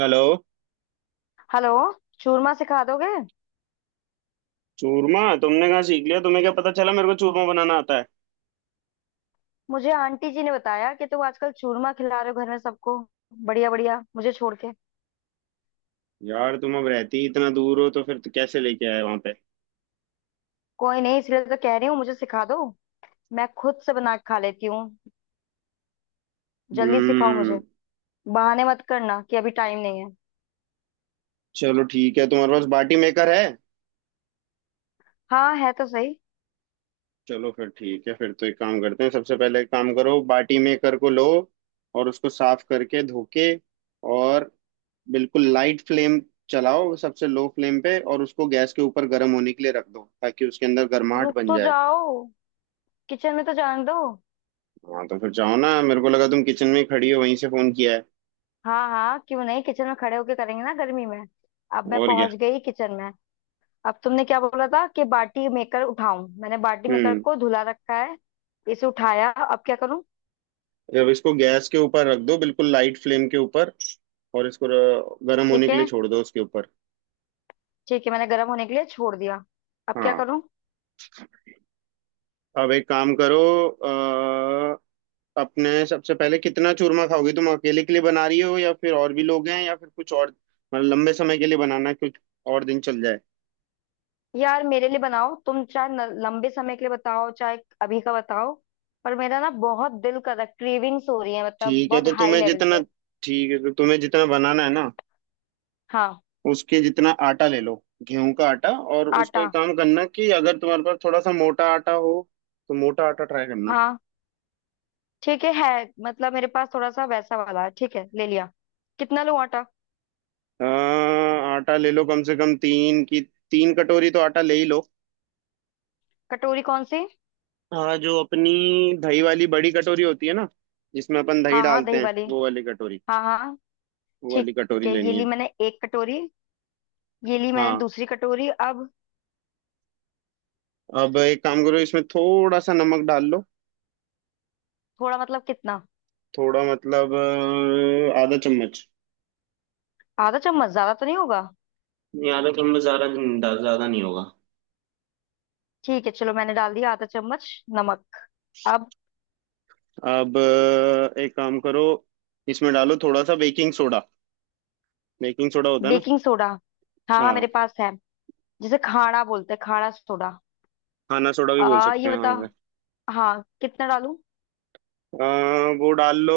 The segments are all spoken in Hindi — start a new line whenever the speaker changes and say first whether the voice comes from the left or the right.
right: हेलो।
left: हेलो। चूरमा सिखा दोगे?
right: चूरमा तुमने कहाँ सीख लिया? तुम्हें क्या पता चला मेरे को चूरमा बनाना आता है?
left: मुझे आंटी जी ने बताया कि तुम आजकल चूरमा खिला रहे हो घर में सबको। बढ़िया बढ़िया, मुझे छोड़ के।
right: यार तुम अब रहती ही इतना दूर हो, तो फिर तो कैसे लेके आए वहां पे?
left: कोई नहीं, इसलिए तो कह रही हूँ, मुझे सिखा दो। मैं खुद से बना के खा लेती हूँ। जल्दी सिखाओ मुझे।
right: हम्म।
left: बहाने मत करना कि अभी टाइम नहीं है।
right: चलो ठीक है, तुम्हारे पास बाटी मेकर है?
left: हाँ है तो सही।
right: चलो फिर ठीक है, फिर तो एक काम करते हैं। सबसे पहले एक काम करो, बाटी मेकर को लो और उसको साफ करके धो के, और बिल्कुल लाइट फ्लेम चलाओ, सबसे लो फ्लेम पे, और उसको गैस के ऊपर गर्म होने के लिए रख दो ताकि उसके अंदर गर्माहट
left: रुक
right: बन
left: तो
right: जाए।
left: जाओ, किचन में तो जाने दो।
right: हाँ तो फिर जाओ ना, मेरे को लगा तुम किचन में ही खड़ी हो वहीं से फोन किया है।
left: हाँ हाँ, क्यों नहीं, किचन में खड़े होके करेंगे ना गर्मी में। अब मैं
right: और क्या।
left: पहुंच गई किचन में। अब तुमने क्या बोला था कि बाटी मेकर उठाऊं? मैंने बाटी मेकर
right: हम्म।
left: को धुला रखा है। इसे उठाया, अब क्या करूं?
right: अब इसको गैस के ऊपर रख दो बिल्कुल लाइट फ्लेम के ऊपर, और इसको गर्म होने
left: ठीक
right: के लिए
left: है।
right: छोड़ दो उसके ऊपर।
left: ठीक है मैंने गर्म होने के लिए छोड़ दिया। अब क्या
right: हाँ,
left: करूं?
right: अब एक काम करो। अ, अपने सबसे पहले कितना चूरमा खाओगी, तुम अकेले के लिए बना रही हो या फिर और भी लोग हैं या फिर कुछ और? मतलब लंबे समय के लिए बनाना है कुछ, और दिन चल जाए।
left: यार, मेरे लिए बनाओ, तुम चाहे न- लंबे समय के लिए बताओ, चाहे अभी का बताओ। पर मेरा ना बहुत दिल कर रहा, क्रेविंग्स हो रही है, मतलब
right: ठीक है
left: बहुत
right: तो
left: हाई
right: तुम्हें
left: लेवल
right: जितना,
left: पे।
right: ठीक है तो तुम्हें जितना बनाना है ना,
left: हाँ।
right: उसके जितना आटा ले लो, गेहूं का आटा। और उसको
left: आटा।
right: एक काम करना कि अगर तुम्हारे पास थोड़ा सा मोटा आटा हो तो मोटा आटा ट्राई करना।
left: हाँ ठीक है, मतलब मेरे पास थोड़ा सा वैसा वाला है। ठीक है, ले लिया। कितना लूं आटा?
right: हाँ, आटा ले लो कम से कम तीन की, 3 कटोरी तो आटा ले ही लो।
left: कटोरी कौन सी?
right: हाँ, जो अपनी दही वाली बड़ी कटोरी होती है ना, जिसमें अपन दही
left: हाँ हाँ,
right: डालते
left: दही
right: हैं
left: वाली।
right: वो वाली कटोरी,
left: हाँ हाँ।
right: वो
left: ठीक
right: वाली कटोरी
left: है, ये
right: लेनी
left: ली
right: है।
left: मैंने एक कटोरी। ये ली मैंने
right: हाँ,
left: दूसरी कटोरी। अब?
right: अब एक काम करो, इसमें थोड़ा सा नमक डाल लो।
left: थोड़ा मतलब कितना?
right: थोड़ा मतलब आधा चम्मच।
left: आधा चम्मच ज्यादा तो नहीं होगा?
right: नहीं, आधा चम्मच ज्यादा नहीं होगा।
left: ठीक है चलो, मैंने डाल दिया आधा चम्मच नमक। अब?
right: अब एक काम करो, इसमें डालो थोड़ा सा बेकिंग सोडा। बेकिंग सोडा होता है ना?
left: Baking soda. हाँ हाँ
right: हाँ,
left: मेरे पास है। जिसे खाड़ा बोलते हैं, खाड़ा सोडा।
right: खाना सोडा भी बोल
left: आ
right: सकते
left: ये
right: हैं हाँ
left: बता,
right: उसे।
left: हाँ कितना डालूं?
right: अ, वो डाल लो,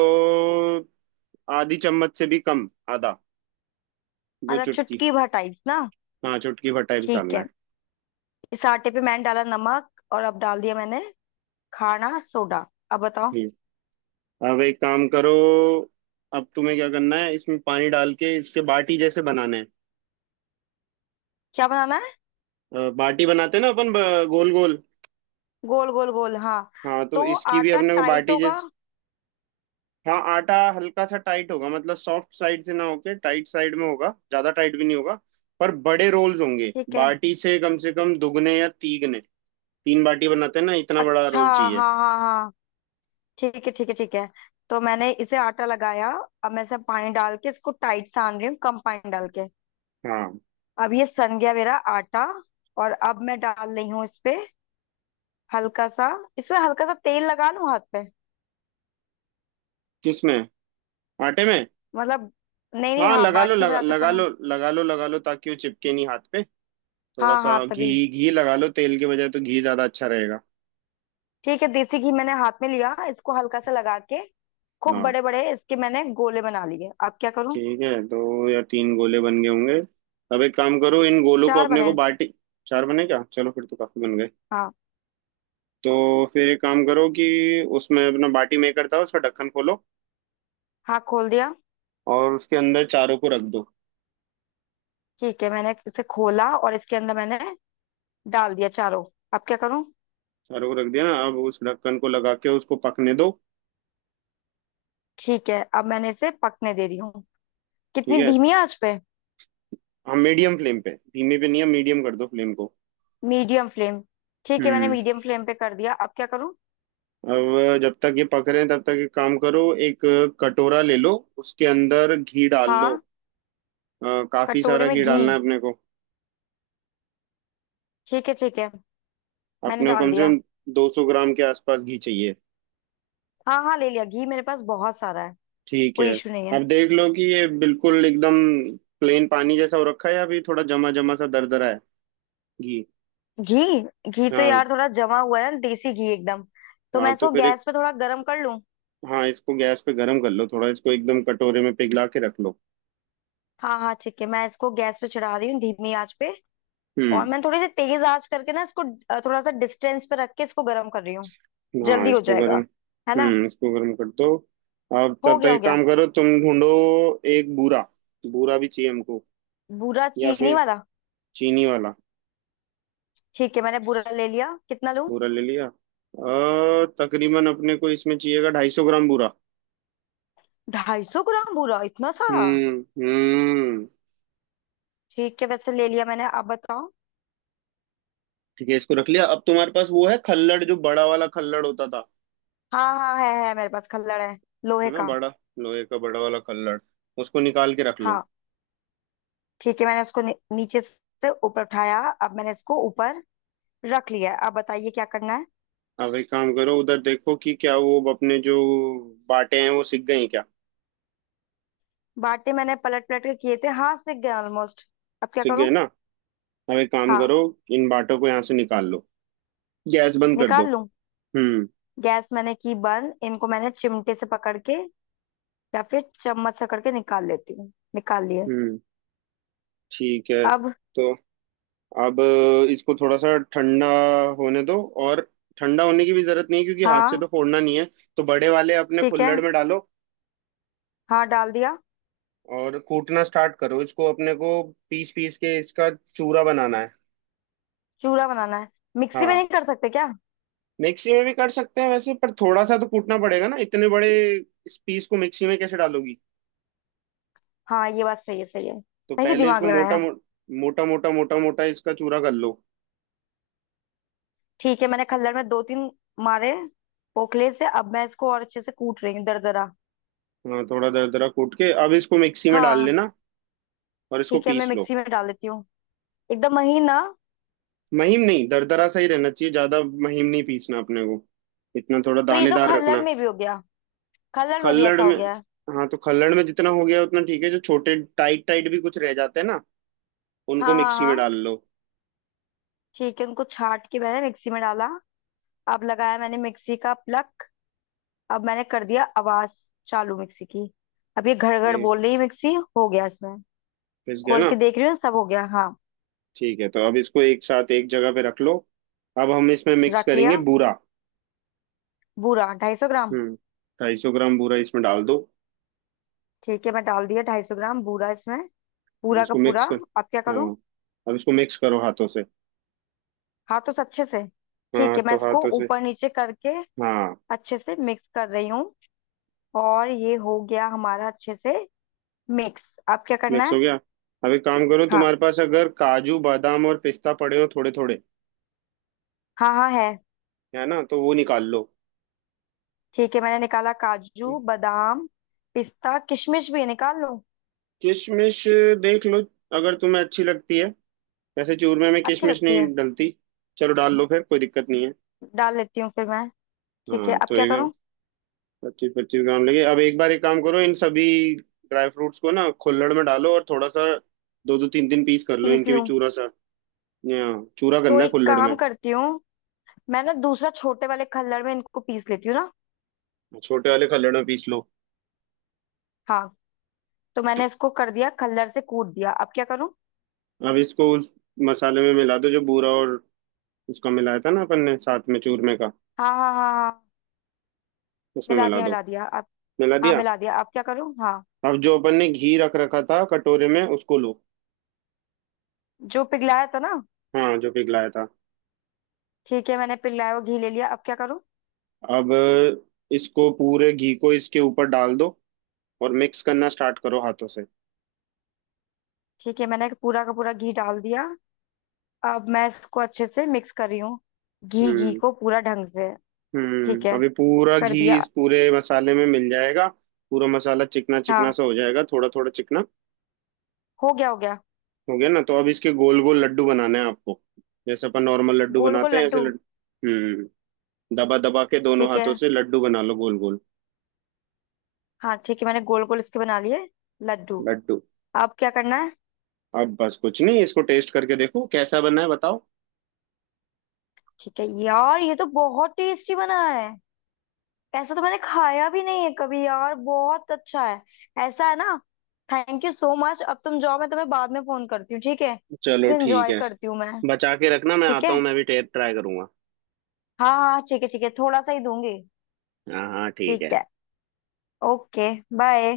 right: आधी चम्मच से भी कम, आधा। दो
left: मतलब
right: चुटकी,
left: चुटकी भर टाइप ना?
right: हाँ चुटकी भर टाइप
left: ठीक
right: डालना
left: है।
right: है।
left: इस आटे पे मैंने डाला नमक, और अब डाल दिया मैंने खाड़ा सोडा। अब बताओ।
right: हम्म। अब एक काम करो। अब तुम्हें क्या करना है, इसमें पानी डाल के इसके बाटी जैसे बनाना है।
left: क्या बनाना है?
right: बाटी बनाते हैं ना अपन, गोल गोल।
left: गोल गोल गोल, हाँ।
right: हाँ तो
left: तो
right: इसकी भी
left: आटा
right: अपने को
left: टाइट
right: बाटी
left: होगा?
right: जैसे। हाँ आटा हल्का सा टाइट होगा, मतलब सॉफ्ट साइड से ना होके टाइट साइड में होगा, ज्यादा टाइट भी नहीं होगा। पर बड़े रोल्स होंगे
left: ठीक है।
right: बाटी से, कम से कम दुगने या तीगने। 3 बाटी बनाते हैं ना, इतना बड़ा
left: अच्छा।
right: रोल
left: हाँ
right: चाहिए।
left: हाँ हाँ, ठीक है ठीक है ठीक है। तो मैंने इसे आटा लगाया। अब मैं इसमें पानी डाल के इसको टाइट सान रही हूँ, कम पानी डाल के।
right: हाँ।
left: अब ये सन गया मेरा आटा। और अब मैं डाल रही हूँ इस पे हल्का सा। इसमें हल्का सा तेल लगा लूं हाथ पे?
right: किसमें? आटे में?
left: मतलब, नहीं नहीं,
right: हाँ,
left: हाँ
right: लगा लो,
left: बाटी
right: लगा,
left: बनाते
right: लगा
left: समय।
right: लो, लगा लो, लगा लो, ताकि वो चिपके नहीं हाथ पे। थोड़ा
left: हाँ हाँ
right: सा
left: तभी।
right: घी। घी लगा लो, तेल के बजाय तो घी ज्यादा अच्छा रहेगा।
left: ठीक है, देसी घी मैंने हाथ में लिया, इसको हल्का सा लगा के खूब
right: हाँ
left: बड़े बड़े इसके मैंने गोले बना लिए। अब क्या करूं?
right: ठीक है, दो या तीन गोले बन गए होंगे। अब एक काम करो, इन गोलों को
left: चार
right: अपने को
left: बने।
right: बाटी। चार बने क्या, चलो फिर तो काफी बन गए।
left: हाँ।
right: तो फिर एक काम करो कि उसमें अपना बाटी मेकर था उसका ढक्कन खोलो,
left: हाँ खोल दिया।
right: और उसके अंदर चारों को रख दो।
left: ठीक है मैंने इसे खोला, और इसके अंदर मैंने डाल दिया चारों। अब क्या करूं?
right: चारों को रख दिया ना, अब उस ढक्कन को लगा के उसको पकने दो।
left: ठीक है, अब मैंने इसे पकने दे रही हूँ। कितनी
right: ठीक है,
left: धीमी आंच पे?
right: हाँ मीडियम फ्लेम पे, धीमे पे नहीं है, मीडियम कर दो फ्लेम को।
left: Medium flame. ठीक है, मैंने
right: हम्म।
left: मीडियम फ्लेम पे कर दिया। अब क्या करूँ?
right: अब जब तक ये पक रहे हैं तब तक एक काम करो, एक कटोरा ले लो, उसके अंदर घी डाल लो।
left: हाँ।
right: काफी
left: कटोरे
right: सारा
left: में
right: घी
left: घी।
right: डालना है अपने को।
left: ठीक है ठीक है, मैंने
right: अपने को
left: डाल
right: कम से
left: दिया।
right: कम 200 ग्राम के आसपास घी चाहिए।
left: हाँ हाँ, ले लिया घी, मेरे पास बहुत सारा है।
right: ठीक है।
left: कोई इशू नहीं है।
right: अब देख लो कि ये बिल्कुल एकदम प्लेन पानी जैसा हो रखा है या अभी थोड़ा जमा जमा सा दरदरा है। घी।
left: घी? घी तो
right: हाँ,
left: यार थोड़ा जमा हुआ है ना, देसी घी एकदम। तो मैं
right: हाँ तो
left: इसको
right: फिर एक,
left: गैस पे थोड़ा गर्म कर लूँ?
right: हाँ इसको गैस पे गर्म कर लो थोड़ा, इसको एकदम कटोरे में पिघला के रख लो।
left: हाँ हाँ ठीक है, मैं इसको गैस पे चढ़ा रही हूँ धीमी आंच पे। और
right: हम्म।
left: मैं थोड़ी सी तेज आंच करके ना इसको थोड़ा सा डिस्टेंस पे रख के इसको गर्म कर रही हूँ,
right: हाँ
left: जल्दी हो
right: इसको गर्म।
left: जाएगा, है ना?
right: हम्म, इसको गर्म कर दो। अब
left: हो
right: तब तक
left: गया हो
right: एक
left: गया।
right: काम करो, तुम ढूंढो एक बूरा। बूरा भी चाहिए हमको,
left: बुरा
right: या
left: चीनी
right: फिर
left: वाला?
right: चीनी वाला।
left: ठीक है मैंने बुरा ले लिया। कितना लूं?
right: बूरा ले लिया, तकरीबन अपने को इसमें चाहिएगा 250 ग्राम बूरा।
left: 250 ग्राम बुरा? इतना सारा?
right: हम्म।
left: ठीक है, वैसे ले लिया मैंने। अब बताओ।
right: ठीक है, इसको रख लिया। अब तुम्हारे पास वो है खल्लड़, जो बड़ा वाला खल्लड़ होता था,
left: हाँ हाँ है, मेरे पास खल्लड़ है,
right: है
left: लोहे
right: ना
left: का।
right: बड़ा? लोहे का बड़ा वाला खल्लड़, उसको निकाल के रख लो।
left: हाँ। ठीक है, मैंने उसको नीचे से ऊपर उठाया, अब मैंने इसको ऊपर रख लिया है। अब बताइए क्या करना है।
right: अब एक काम करो, उधर देखो कि क्या वो अपने जो बाटे हैं वो सिक गए हैं क्या?
left: बाटे मैंने पलट पलट के किए थे, हाँ सिक गए ऑलमोस्ट। अब क्या
right: सिक
left: करूं?
right: गए ना, अब एक काम
left: हाँ।
right: करो, इन बाटों को यहाँ से निकाल लो, गैस बंद कर दो।
left: निकाल लूं?
right: हम्म
left: गैस मैंने की बंद, इनको मैंने चिमटे से पकड़ के या फिर चम्मच से करके निकाल लेती हूँ। निकाल लिए।
right: हम्म। ठीक है
left: अब?
right: तो अब इसको थोड़ा सा ठंडा होने दो, और ठंडा होने की भी जरूरत नहीं है क्योंकि हाथ से
left: हाँ
right: तो फोड़ना नहीं है। तो बड़े वाले अपने
left: ठीक है।
right: कुल्हड़ में डालो,
left: हाँ डाल दिया।
right: और कूटना स्टार्ट करो इसको, अपने को पीस पीस के इसका चूरा बनाना है।
left: चूड़ा बनाना है? मिक्सी में नहीं
right: हाँ,
left: कर सकते क्या?
right: मिक्सी में भी कर सकते हैं वैसे, पर थोड़ा सा तो कूटना पड़ेगा ना, इतने बड़े इस पीस को मिक्सी में कैसे डालोगी।
left: हाँ ये बात सही है, सही है।
right: तो
left: सही
right: पहले
left: दिमाग
right: इसको
left: लगाया।
right: मोटा मोटा मोटा मोटा इसका चूरा कर लो।
left: ठीक है, मैंने खल्लड़ में दो तीन मारे पोखले से, अब मैं इसको और अच्छे से कूट रही हूँ दरदरा।
right: हाँ, थोड़ा दरदरा कूट के अब इसको मिक्सी में डाल
left: हाँ
right: लेना और इसको
left: ठीक है, मैं
right: पीस लो।
left: मिक्सी में डाल देती हूँ। एकदम महीना।
right: महीन नहीं, दरदरा सा ही रहना चाहिए, ज्यादा महीन नहीं पीसना अपने को, इतना थोड़ा
left: तो ये तो
right: दानेदार
left: खल्लड़
right: रखना।
left: में भी हो गया। खल्लड़ में भी
right: खल्लड़
left: ऐसा हो
right: में?
left: गया है।
right: हाँ तो खल्लड़ में जितना हो गया उतना ठीक है, जो छोटे टाइट टाइट भी कुछ रह जाते हैं ना, उनको
left: हाँ हाँ
right: मिक्सी में
left: हाँ।
right: डाल लो।
left: ठीक है, उनको छाट के मैंने मिक्सी में डाला। अब लगाया मैंने मिक्सी का प्लग। अब मैंने कर दिया आवाज चालू मिक्सी की। अब ये घड़ घड़
right: ये
left: बोल रही है मिक्सी, हो गया इसमें।
right: पिस गया
left: खोल
right: ना?
left: के देख रही हूँ, सब हो गया हाँ।
right: ठीक है तो अब इसको एक साथ एक जगह पे रख लो, अब हम इसमें मिक्स
left: रख
right: करेंगे
left: लिया।
right: बूरा।
left: बूरा 250 ग्राम।
right: हम्म। 250 ग्राम बूरा इसमें डाल दो,
left: ठीक है, मैं डाल दिया 250 ग्राम बूरा इसमें,
right: अब
left: पूरा का
right: इसको
left: पूरा।
right: मिक्स कर।
left: अब क्या करूँ?
right: हाँ अब इसको मिक्स करो हाथों से।
left: हाथों से अच्छे से? ठीक
right: हाँ
left: है, मैं
right: तो
left: इसको
right: हाथों से।
left: ऊपर नीचे करके
right: हाँ,
left: अच्छे से मिक्स कर रही हूँ। और ये हो गया हमारा अच्छे से मिक्स। अब क्या करना
right: मिक्स हो
left: है?
right: गया। अब एक काम करो,
left: हाँ
right: तुम्हारे पास अगर काजू बादाम और पिस्ता पड़े हो थोड़े थोड़े,
left: हाँ, हाँ है।
right: है ना, तो वो निकाल लो।
left: ठीक है मैंने निकाला काजू बादाम। पिस्ता किशमिश भी है, निकाल लो?
right: किशमिश? देख लो, अगर तुम्हें अच्छी लगती है, वैसे चूरमे में
left: अच्छी
right: किशमिश
left: लगती
right: नहीं
left: है।
right: डलती। चलो डाल लो फिर, कोई दिक्कत नहीं है।
left: डाल लेती हूँ फिर मैं। ठीक है,
right: हाँ
left: अब
right: तो
left: क्या
right: एक,
left: करूँ?
right: 25 25 ग्राम लगे। अब एक बार एक काम करो, इन सभी ड्राई फ्रूट्स को ना खुल्लड़ में डालो, और थोड़ा सा दो दो तीन तीन पीस कर लो,
left: पीस
right: इनके भी
left: लूँ?
right: चूरा सा, चूरा
left: तो
right: करना है
left: एक
right: खुल्लड़
left: काम
right: में।
left: करती हूँ, मैं ना दूसरा छोटे वाले खल्लड़ में इनको पीस लेती हूँ ना।
right: छोटे वाले खल्लड़ में पीस लो।
left: हाँ। तो मैंने इसको कर दिया, कलर से कूट दिया। अब क्या करूँ?
right: अब इसको उस मसाले में मिला दो, जो बूरा और उसका मिलाया था ना अपन ने साथ में चूरमे का,
left: हाँ हाँ हाँ हाँ।
right: उसमें
left: मिला
right: मिला
left: दिया
right: दो।
left: मिला दिया। अब?
right: मिला
left: हाँ
right: दिया?
left: मिला दिया। अब क्या करूँ? हाँ
right: अब जो अपन ने घी रख रखा था कटोरे में उसको लो।
left: जो पिघलाया था ना।
right: हाँ जो पिघलाया था।
left: ठीक है, मैंने पिघलाया हुआ घी ले लिया। अब क्या करूँ?
right: अब इसको पूरे घी को इसके ऊपर डाल दो, और मिक्स करना स्टार्ट करो हाथों से।
left: ठीक है, मैंने पूरा का पूरा घी डाल दिया। अब मैं इसको अच्छे से मिक्स कर रही हूँ, घी घी
right: हम्म
left: को पूरा ढंग से। ठीक
right: हम्म।
left: है,
right: अभी पूरा
left: कर
right: घी
left: दिया।
right: इस पूरे मसाले में मिल जाएगा, पूरा मसाला चिकना चिकना
left: हाँ
right: सा हो जाएगा, थोड़ा थोड़ा चिकना।
left: हो गया हो गया।
right: हो गया ना? तो अब इसके गोल गोल लड्डू बनाने हैं आपको, जैसे अपन नॉर्मल लड्डू
left: गोल गोल
right: बनाते हैं, ऐसे
left: लड्डू।
right: लड्डू। हम्म। दबा दबा के दोनों
left: ठीक है।
right: हाथों से लड्डू बना लो गोल गोल।
left: हाँ ठीक है, मैंने गोल गोल इसके बना लिए लड्डू।
right: लड्डू।
left: अब क्या करना है?
right: अब बस कुछ नहीं, इसको टेस्ट करके देखो कैसा बना है, बताओ।
left: ठीक है यार, ये तो बहुत टेस्टी बना है। ऐसा तो मैंने खाया भी नहीं है कभी, यार बहुत अच्छा है। ऐसा है ना। Thank you so much. अब तुम जाओ, मैं तुम्हें बाद में फोन करती हूँ, ठीक है?
right: चलो
left: इसे
right: ठीक
left: एंजॉय
right: है,
left: करती हूँ मैं।
right: बचा के रखना, मैं
left: ठीक
right: आता हूँ
left: है।
right: मैं भी टेस्ट ट्राई करूंगा।
left: हाँ हाँ ठीक है, ठीक है, थोड़ा सा ही दूंगी।
right: हाँ हाँ ठीक है।
left: ठीक है। ओके। बाय।